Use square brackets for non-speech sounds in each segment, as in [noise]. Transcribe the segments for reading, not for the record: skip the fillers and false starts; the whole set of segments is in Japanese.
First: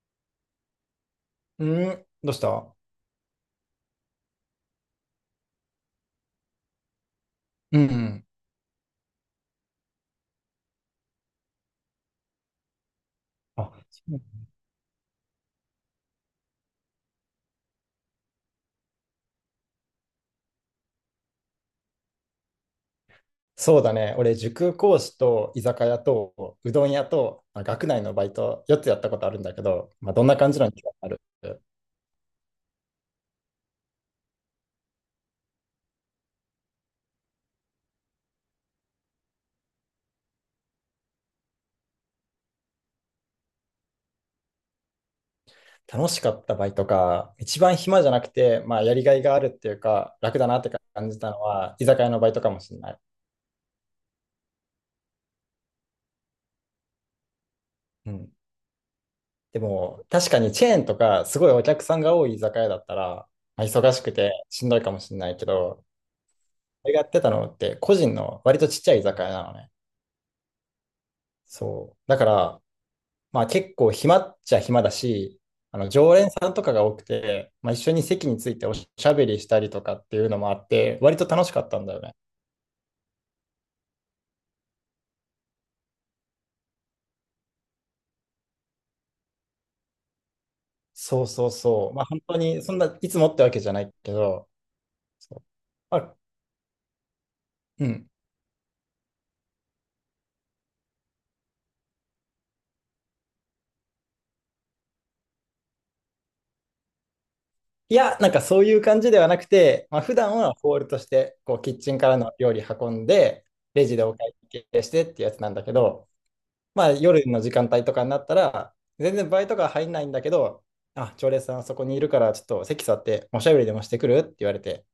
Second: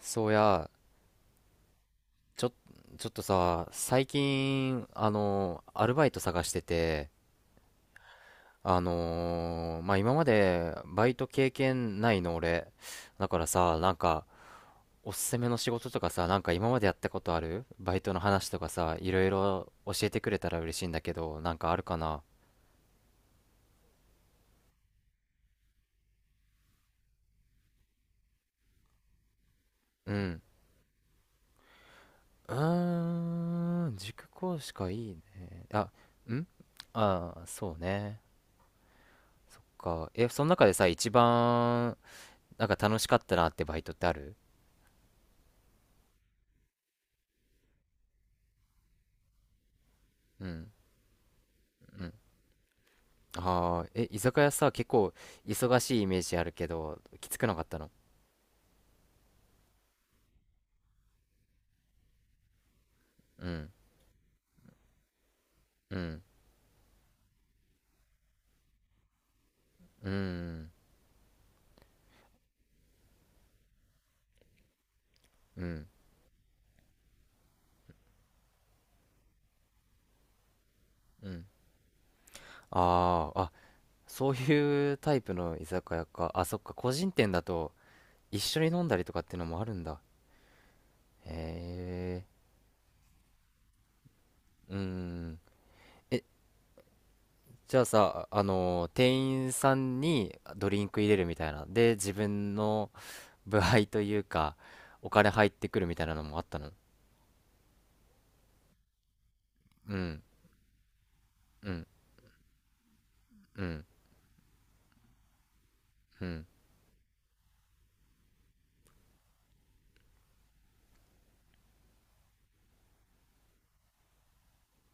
そうや、うん、どうしちょ、た。ちょっとさ、最近、アルバイト探してて、うん。まあ、今までバイト経験ないの俺。だからあ、さ、なんそうか、おすすめの仕事とかさ、なんか今までやったことあるバイトの話とかさ、いろいろ教えてくれたら嬉しいんだけど、なんかあるかな？だね。俺、塾講師と居酒屋とうどん屋と、まあ、学内のバイト4つやったことあるんだけど、まうあ、どんなん。感じなのにある。うーん、塾講師かいいね。あ。ん。ああー、そうね。え、その中でさ、一番、なんか楽しかったなってバイトってある？楽しかったバイトか、一番暇じゃなくて、まあ、やりがいがあるっていうか、楽うだなっん。て感じたのは、居う酒屋ん。のバイトかもしれない。ああ。え、居酒屋さ、結構忙しいイメージあるけど、きつくなかったの？うん。でも、確かにチェーンとか、すごいお客さんが多い居酒屋だったら、うまあ、ん。忙しくてしんどいかもしれないけど、うん。俺がやってたのって、個人の割とちっちゃい居酒屋なのね。うん。そう。だから、まあ結構暇っちゃ暇だし、うあん。の常連さんとかが多くて、まあ、一緒に席についておしゃべりしたりとかっていうのもあって、割とう楽ん。しかったんだよね。ああー。あ、そういうタイプの居酒屋か。あ、そっか、個人店だと一緒に飲んだりとかっていうのもあるんだ。そうへそうそう。まあ本え。当に、そんな、いつもってわけじゃないけど、うそん。う、まあ、え、じゃあうん。さ、あの、店員さんにドリンク入れるみたいなで自分の部配というか、お金入ってくるみたいなのもあったの？いや、なんかそういう感じではなくて、うまあ普ん、段はホールとして、こう、うキッん、チンからの料理運んで、うん、レジでお会計してってやつなんだけど、うん。まあ夜の時間帯とかになったら、全然バイトが入んないんだけど、あ、常連さんあそこにいるからちょっと席座っておしゃべりでもしてくるって言われて、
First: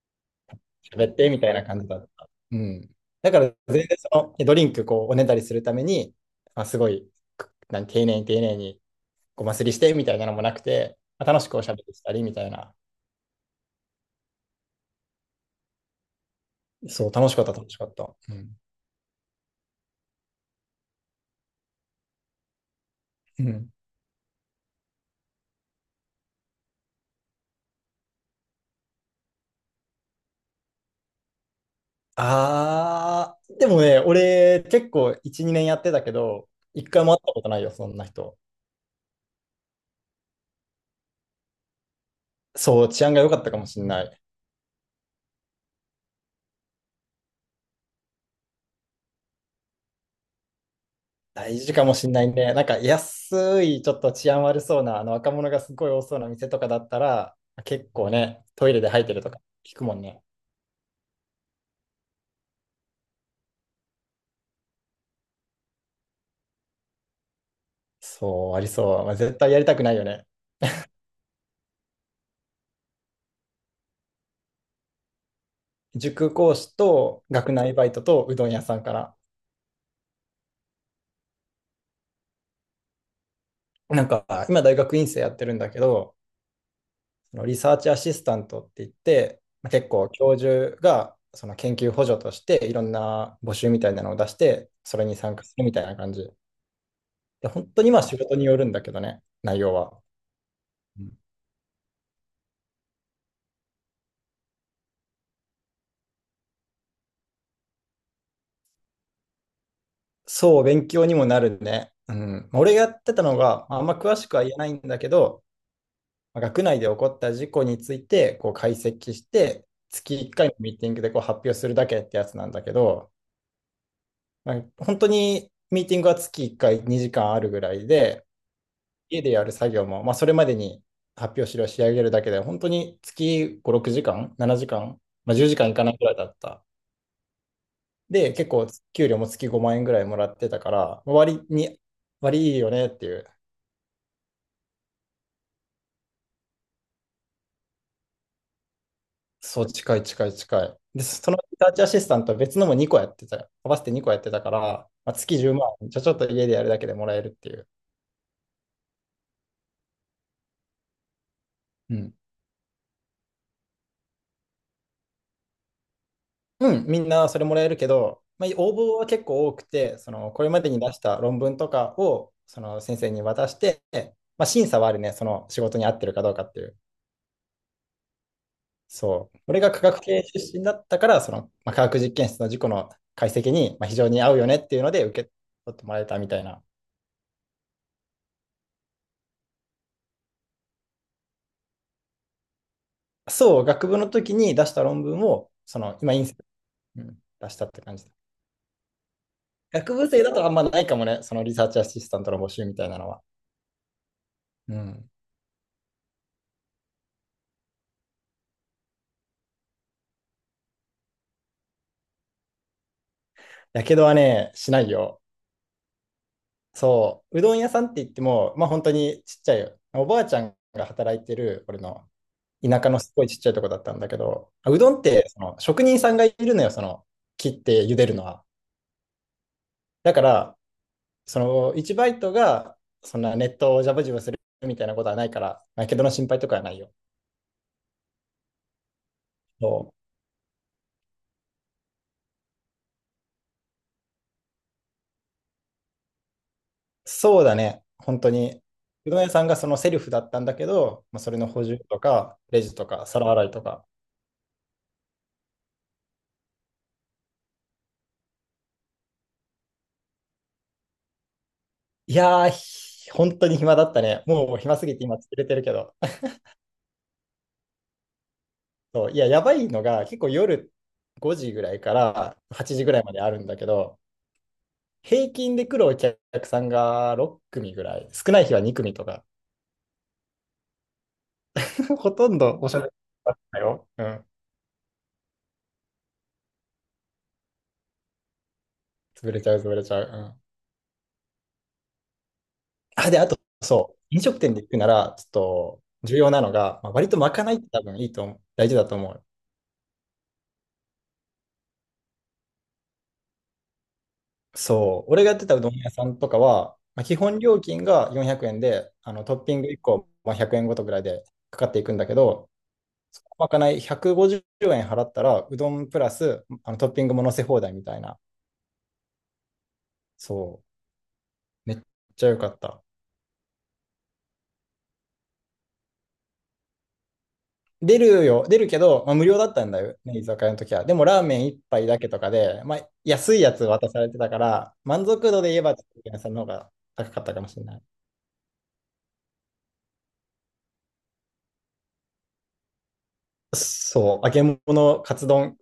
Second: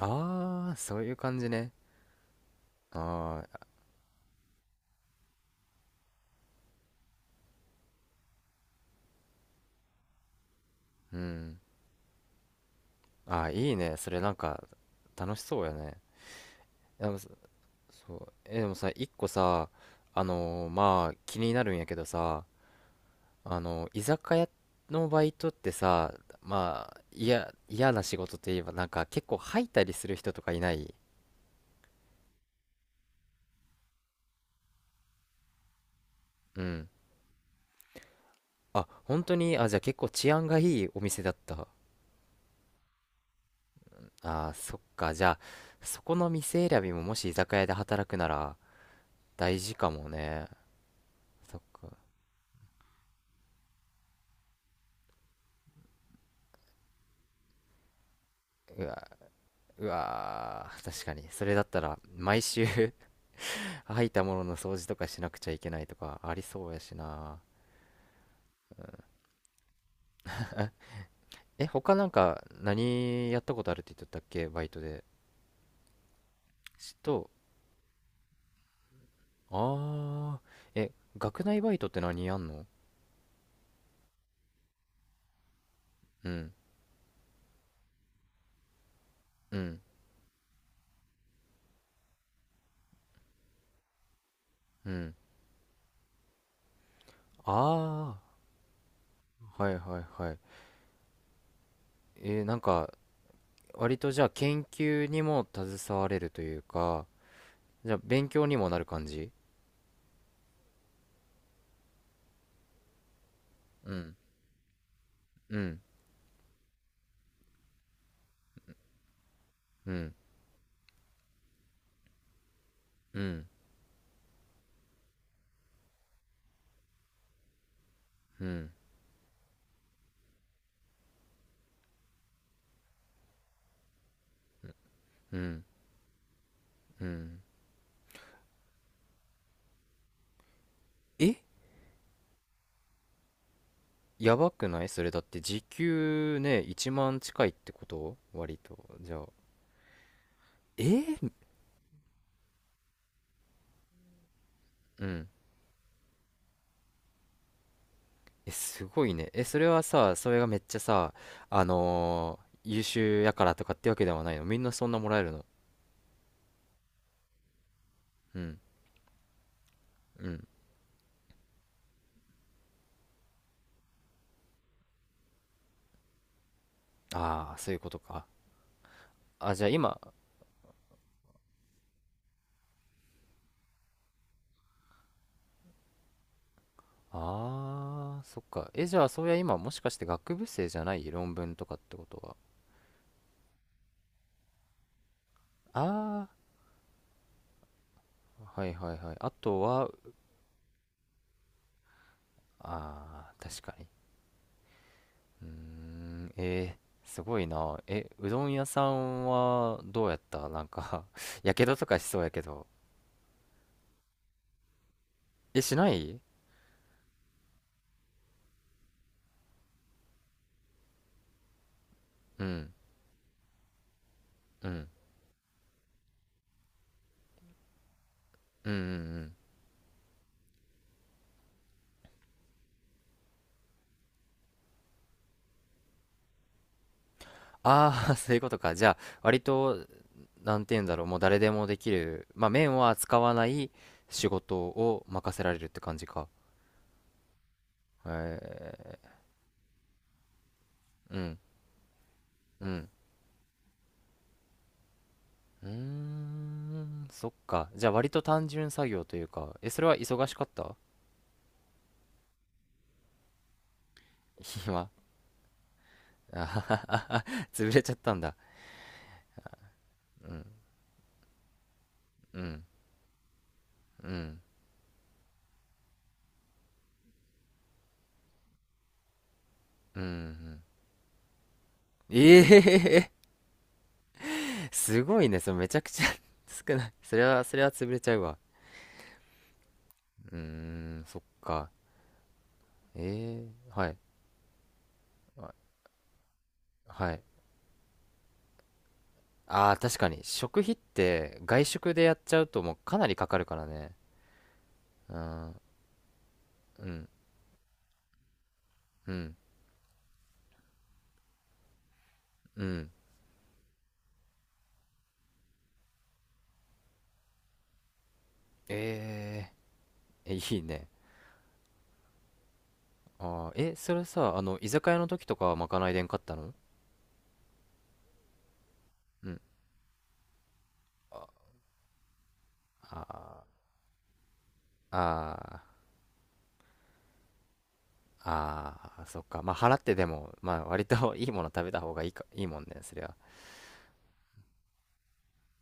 ああ、そうい喋っうて感みじたいなね。感じだった。うん。だかあらあ、全然そのドリンクこうおねだりするために、まあ、すごい、くなん丁寧に丁寧にごますりしてみたいなのもなくて、うまあ楽しくん。おしゃべりしたりみたいな。ああ、いいね。それなんか、楽しそうやね。でそう、も、そ楽しかった、楽しかった。そう。うん。え、でもさ、一個さ、まあ、気になるんやけどさ、うん。居酒屋のバイトってさ、まあ、いや、嫌な仕事といえば、なんか結構吐いたりする人とかいない？あー、でもね、俺結構1、2年やってたけど、う一ん。回も会ったことないよ、そんな人。あ、本当に？あ、じゃあ結構治安がいいお店だった。そう、治安が良かったかもしれない。ああ、そっか。じゃあ、そこの店選びももし居酒屋で働くなら大事かもね。そ大っ事かもか。しれないね。なんか安い、ちょっと治安悪そうな、あの若者がすごい多そうな店とかだったら、結構ね、トイレうで吐いわ。てるとか聞くうもんね。わー、確かに。それだったら、毎週 [laughs] 吐いたものの掃除とかしなくちゃいけないとかありそうやしな。そう、ありそう。まあ、絶対やりたくないよね。え、他なんか何やったことあるって言っとったっけバイトで。塾講師ちょっとと、学内バイトとうどん屋さんから。ああ、え、学内バイトって何やんの？なんか、今大学院生やってるんだけど、うん、そのリサーチアシスタントって言って、うまあん、結構教授がその研究補助としていろんな募集みたいなのを出して、うそれん。に参加するみたいな感じ。で、本当にまああ仕事によるんだけどね、内あ、は容いはは。いはい。うん。なんか、割とじゃあ研究にも携われるというか、じゃあ勉強にもなる感じ？そう、勉強にもなるね。うん。まあ俺がやってたのが、まああんうま詳ん、しくは言えないんだけど、うん、まあ学内で起こった事故についてこう解析して、うん、月1回のミーティングでこう発表するだけってやつなんだけど、うん、まあ本当にミーティングは月1回2時間あるぐらいで、うん、家でやる作業も、まあ、それまでに発表資料を仕上げるだけで、本当に月5、6時間、7時間、まあ、う10時ん、間いかないぐらいだった。うん。で、結構給料も月5万円ぐらいもらってたから、え、割に、割いいよねっていう。やばくないそれだって時給ね、1万近いってこと割と。じゃあ、そう、近い近い近い。え。で、そのリサーチアシスタントは別のも2個やってた、合わせて2個やってたから、うまあ、ん。月10万、じゃあちょっと家でやるだけでもらえるっていう。え、すごいね。え、それはさ、それがめっちゃさ、うん。優秀やからとかってわけではないのみんなそんなもらえるの？うん、みんなそれもらえるけど、うまあ、ん、応募は結構多くて、そうのこん。れまでに出した論文とかをその先生に渡して、まあ、審査はあるね、その仕事に合ってるかどうかっていう。ああ、そういうことか。そう。あ、俺じゃあが科今、学系出身だったから、その、まあ、科学実験室の事故の解析に、まあ、非常に合うよねっていうので受け取ってもらえたみたいな。ああ、そっか。え、じゃあ、そういや今、もしかして学部生じゃない論文とかってことは。そう、学部の時に出した論文を、その、今、イあンス、うん、出したって感じだ。あ、はいはいはい。あとは、学部生だとあんまないかもね、そのリサーチアシスタントの募集みたいなのは。あー確かに。うん。うーん、すごいな。え、うどん屋さんはどうやったなんか [laughs] やけどとかしそうやけど。やけどはね、しないよ。え、しない？そう、うどん屋さんって言っても、まあ本当にちっちゃいよ。おばあちゃんが働いてる、俺のうん、田舎のすごいちっちゃいとこだったんだけど、うあうん、どんってその職人さんがいるのよ、その切って茹でるのは。うん、うん、うん。だから、その1バイトがそんなネットをジャブジャブするみたいなことはないから、やけどの心配とかはないよ。ああ、[laughs] そういうことか。じゃあ、割そと、うなんて言うんだろう、もう誰でもできる、まあ、麺は使わない仕事を任せられるって感じか。そうだね、本当に。へ。うどん屋さんがそのセルフだったんだけど、うまあ、それん。の補充とか、レうジとん。か、皿洗いとか。うーん。そっか。じゃあ割と単純作業というか、え、それは忙しかった？ いやー、本当に暇だったね。[laughs] もう暇す暇？ぎて今疲れてるけど。[laughs] あははは [laughs] 潰れちゃったんだ。そういや、やばいのが結構夜5時ぐらいからうん。8時ぐらいまであるんだけど、うん。平均で来るお客さんが6組ぐらい、少ない日は2組とか、うん。うん。 [laughs] ほとんえどおしゃべりえ だったよ。うん。[laughs] すごいね。それめちゃくちゃ [laughs] 少ない。それは、それは潰れちゃうわ。潰れちゃう、潰れちゃう。ううーん。ん、そっか。あ、で、あと、ええ、はい。そう、飲食店で行くなら、ちょっと重要なのが、まあ、割はとい。まかないって多分いいと思う、大事だと思う。ああ、確かに。食費って外食でやっちゃうともうかなりかかるからね。そう、う俺がやってん、たうどん屋さんとかは、うまあ、ん、基本料金が400円で、うあのん、トッピング1個、まあ、100円ごとぐらいでかかっていくんだけど、うん。そのまかない150円払ったら、うどんプラスあのトッピングも乗せ放題みたいな。ええ、いそいう。ね。めっちゃ良かった。ああ、え、それさ、あの、居酒屋の時とかはまかないでんかったの？出るよ、出るけど、まあ、無う料ん。だったんだよね、居酒屋の時は。でもラーメン一杯だけとかで、まあ、安いあやつ渡されてたから、満足度で言あ、えあば、ちょっと屋さんの方が高かったかもしれない。あ、ああ、そっか。まあ、払ってでも、まあ、割と [laughs] いいもの食べた方がいいか、いいもんね、そりゃ。そう、揚げ物、カツ丼、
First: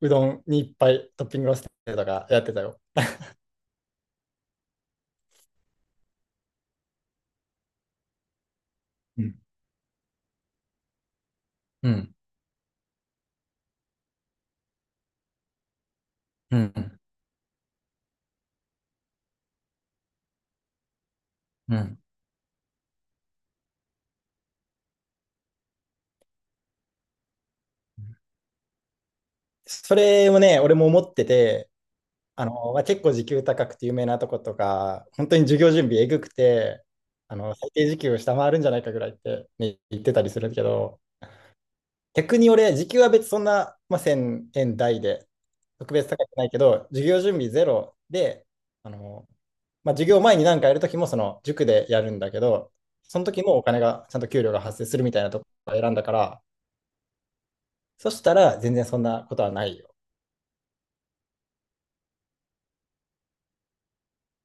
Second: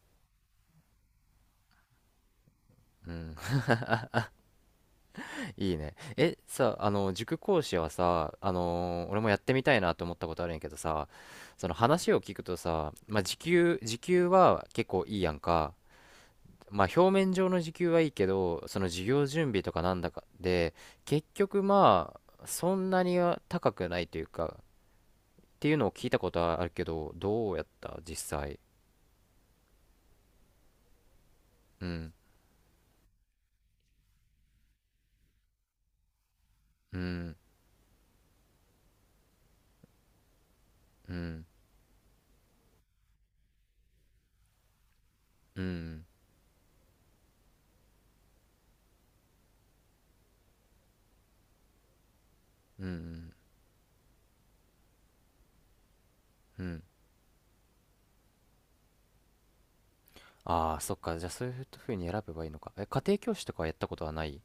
うどんにいっぱいトッピングをしてとかやってたよ。うん、[laughs] いいね。え、さ、あの、塾講師はさ、俺うもん。やってみたいなと思ったことあるんやけどさ、そのう話ん。を聞くとさ、まあ、時給は結構いいやんか。うまあん。表面上の時給はいいけど、その授業準備とかなんだかで、結局うん。まあ、そんなには高くないというか、っていうのを聞いたことはあるけど、どうやった実際。それをね、俺も思ってて、うん、あの、まあ、結構時給高くて有名なとことか、本当に授業準備えぐくて、うあん、の、最低時給を下回るんじゃないかぐらいって、ね、言ってたりするけど、うん、逆に俺、時給は別にそんな、まあ、1000円台で、う特ん、別高くないけど、授業準備ゼロで、あの、まあ、授業前に何かやるときも、その塾でやるんだけど、うそのん、時もお金が、ちゃんと給料が発生するみたいなところを選んだから、うん。そしたら全然そんなことはないよ。ああ、そっか。じゃあそういうふうに選べばいいのか。え、家庭教師とかはやったことはない？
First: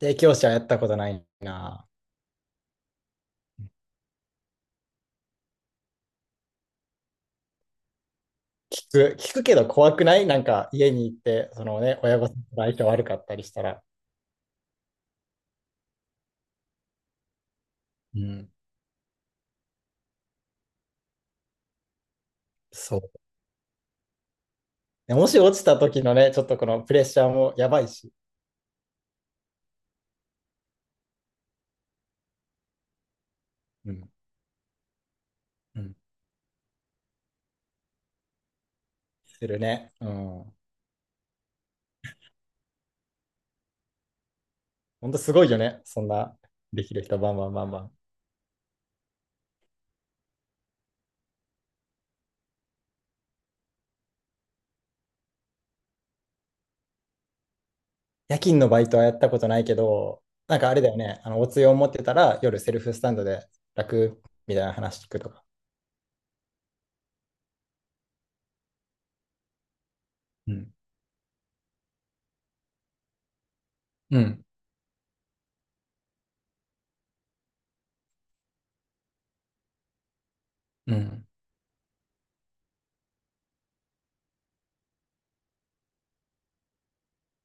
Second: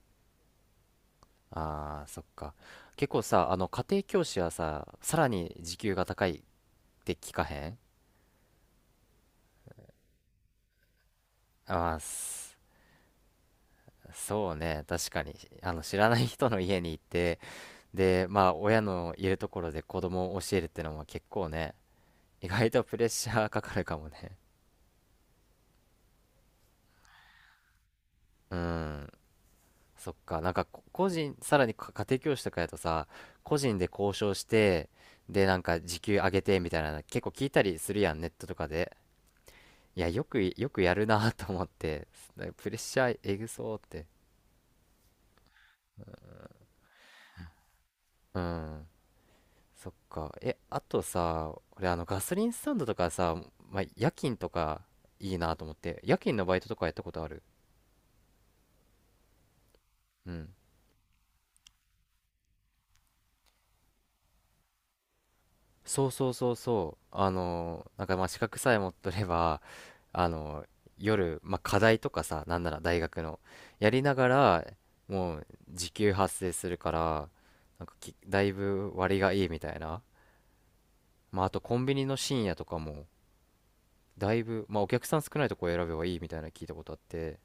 家庭教師はやったことないな。ああ、そっか。結構さ、あの、家庭教師はさ、さらに時給が高いって聞かへん？聞く、聞くけど怖くないなんか家に行って、そのああね、親御さんとー、相性悪かったりしたら。そうね、確かに、あの、知らない人の家に行って、うで、まん、あ、親のいるところで子供を教えるってのも結構ね、意外とプレッそシャーかかるかもね。う。もし落ちた時のね、ちょっとこのプレッシャーもやばいし、うん、そっか、なんか、こ個人、さらにか家庭教師とかやとさ、個人でうん、交渉して、で、なんか、うん、時給上げてみたいな結構聞いたりするやん、ネットとかで。するね。いうや、よく、ん。よくやるなと思って、プレッシャーえぐそうって。ほんとすごいよね。そんな、できる人バンバンバンバン。うん。そっか。え、あとさ、俺あのガソリンスタンドとかさ、まあ、夜勤とかいいなと思って、夜勤のバイトとかやったことある？夜勤のバイトはやったことないけど、うん。なんかあれだよね、あのおつゆを持ってたら夜セルフスタンドで楽みたいな話聞くとか。そうそうそうそう。なんかまあ資格さえ持っとれば、あうのー、ん、夜、まあ、課題とかさ、なんなら大学の、やりなうがん、ら、もう時給発生するから、なんか、だいぶ割がいいみたいな。うん、まあ、あとコンビニの深夜とかも、だいぶ、まあ、お客さん少ないとこ選べばいいみたいなの聞いたことあって、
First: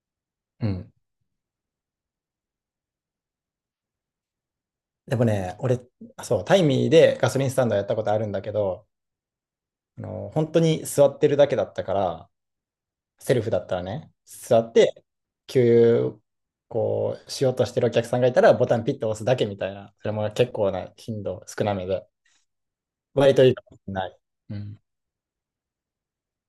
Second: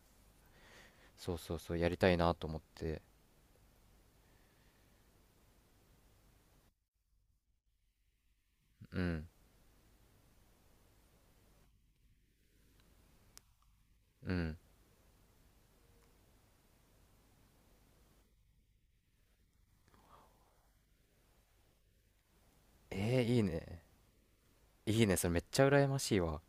うん。そうそうそう、やりたいなと思って。でもね、俺、あそう、タイミーでガソリンスタンドやったことあるんだけど、うん。あの、本当に座ってるだけだったから、セルフだったらね、うん。座って、給油、こう、しようとしてるお客さんがいたら、ボタンピッと押すだけみたいな、それも結構な頻度、少なめで、割いいといいかもしね。れない。うんいいね。それめっちゃ羨ましいわ。